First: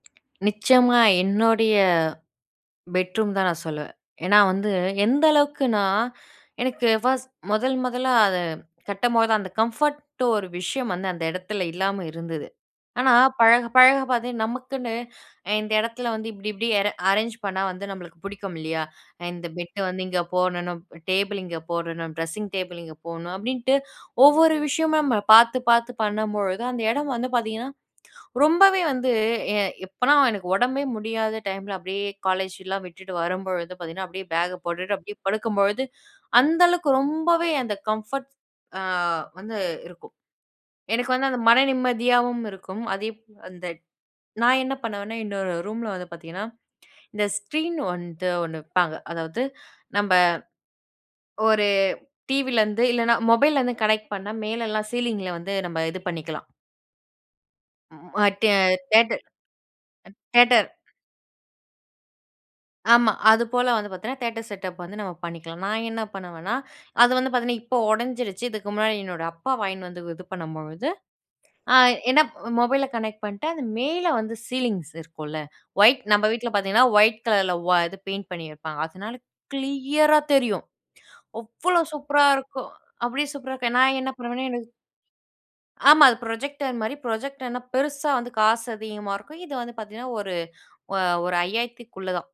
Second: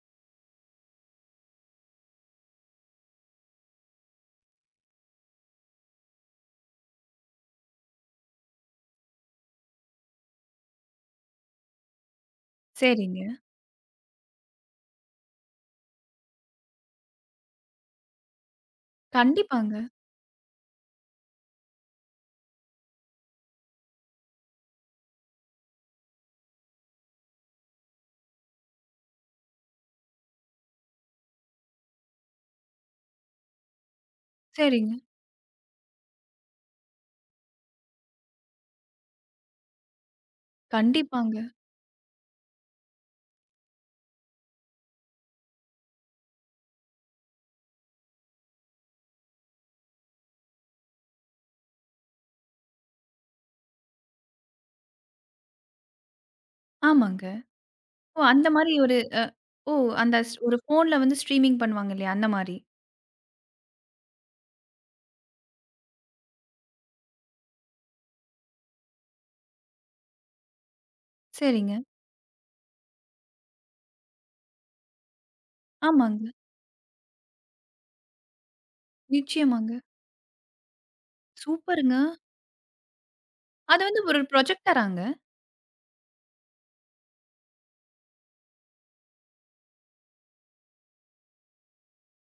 நிச்சயமா. என்னுடைய பெட்ரூம் தான் நான் சொல்லுவேன். ஏன்னா வந்து எந்த அளவுக்குனா, எனக்கு 1டு முதல் முதலா அது கட்டம்போது தான் அந்த கம்ஃபோர்ட்டோ ஒரு விஷயம் வந்து அந்த இடத்துல இல்லாம இருந்தது. ஆனா சரிங்க. பழக, பழக பாத்தே நமக்குன்னு இந்த இடத்துல வந்து இப்டி, இப்டி எர அரேஞ் பண்ணா வந்து, நம்மளுக்கு பிடிக்கும், இல்லையா? இந்த பெட்ட கண்டிப்பாங்க. வந்து இங்க போடனும். டேபிள் இங்க போடணும். ட்ரெஸ்ஸிங் டேபிள் இங்க போடணும். அப்டின்ட்டு ஒவ்வொரு விஷயமும் நம்ம பாத்து, பாத்து பண்ணும்பொழுது, அந்த இடம் வந்து பாத்தீங்கன்னா ரொம்பவே வந்து எ எப்பனா எனக்கு உடம்பே முடியாத டைம்ல அப்டியே காலேஜ்லாம் விட்டுட்டு வரும்பொழுது பாத்தீங்கன்னா, அப்டியே பேக சரிங்க. போட்டுட்டு அப்டியே படுக்கும்பொழுது, அந்த அளவுக்கு ரொம்பவே அந்த கம்ஃபர்ட்ஸ் ஆ வந்து இருக்கும். எனக்கு வந்து அந்த கண்டிப்பாங்க. மன நிம்மதியாவும் இருக்கும். அதே ப் அந்த நான் என்ன பண்ணுவேன்னா, இன்னோரு ரூம்ல வந்து பாத்தீங்கன்னா, இந்த ஸ்க்ரீன் வந்து ஒண்ணு விப்பாங்க. அதாவது நம்ப ஒரு டிவிலருந்து இல்லனா, மொபைல் இருந்து கனெக்ட் பண்ணா மேலல்லாம் சீலிங்கில வந்து நம்ம இது பண்ணிக்கலாம். ஆமாங்க. ம். ஓ! அ அந்த டியே மாரி ஒரு அ தியேட்டர். ஓ! அந்த ஸ் ஒரு தியேட்டர். ஃபோன்ல வந்து ஸ்ட்ரீமிங் பண்ணுவாங்க, இல்லையா? அந்த மாரி. ஆமா. அது போல வந்து பாத்தீங்கன்னா, தியேட்டர் செட்டப் வந்து நம்ம பண்ணிக்கலாம். நான் என்ன பண்ணுவேன்னா, அது வந்து பாத்தீங்கன்னா இப்போ உடஞ்சிடுச்சு. இதுக்கு முன்னாடி என்னோட அப்பா வாங்கின்னு வந்து இது பண்ணும்பொழுது, அ சரிங்க. என்ன மொபைல கனெக்ட் பண்ணிட்டா, அது மேலே வந்து சீலிங்ஸ் இருக்கும்ல, ஒயிட் நம்ம ஆமாங்க. வீட்ல பாத்தீங்கன்னா, ஒயிட் கலர்ல ஓ இது பெயிண்ட் பண்ணிருப்பாங்க. அதனால நிச்சயமாங்க. கிளியரா தெரியும். அவ்ளோ சூப்பருங்க! சூப்பரா இருக்கும்! அப்டி சூப்பரா இருக்கும். அது நான் வந்து என்ன ஒரு பண்ணுவேன்னா, எனக்கு புரொஜெக்டராங்க? ஆமா. அது ப்ரொஜெக்டர் மாரி. ப்ரொஜெக்டர்னா பெருசா வந்து காசு அதிகமா இருக்கும். இது வந்து பாத்தீங்கன்னா, ஒரு, ஒ ஒரு 5000க்குள்ள தான்.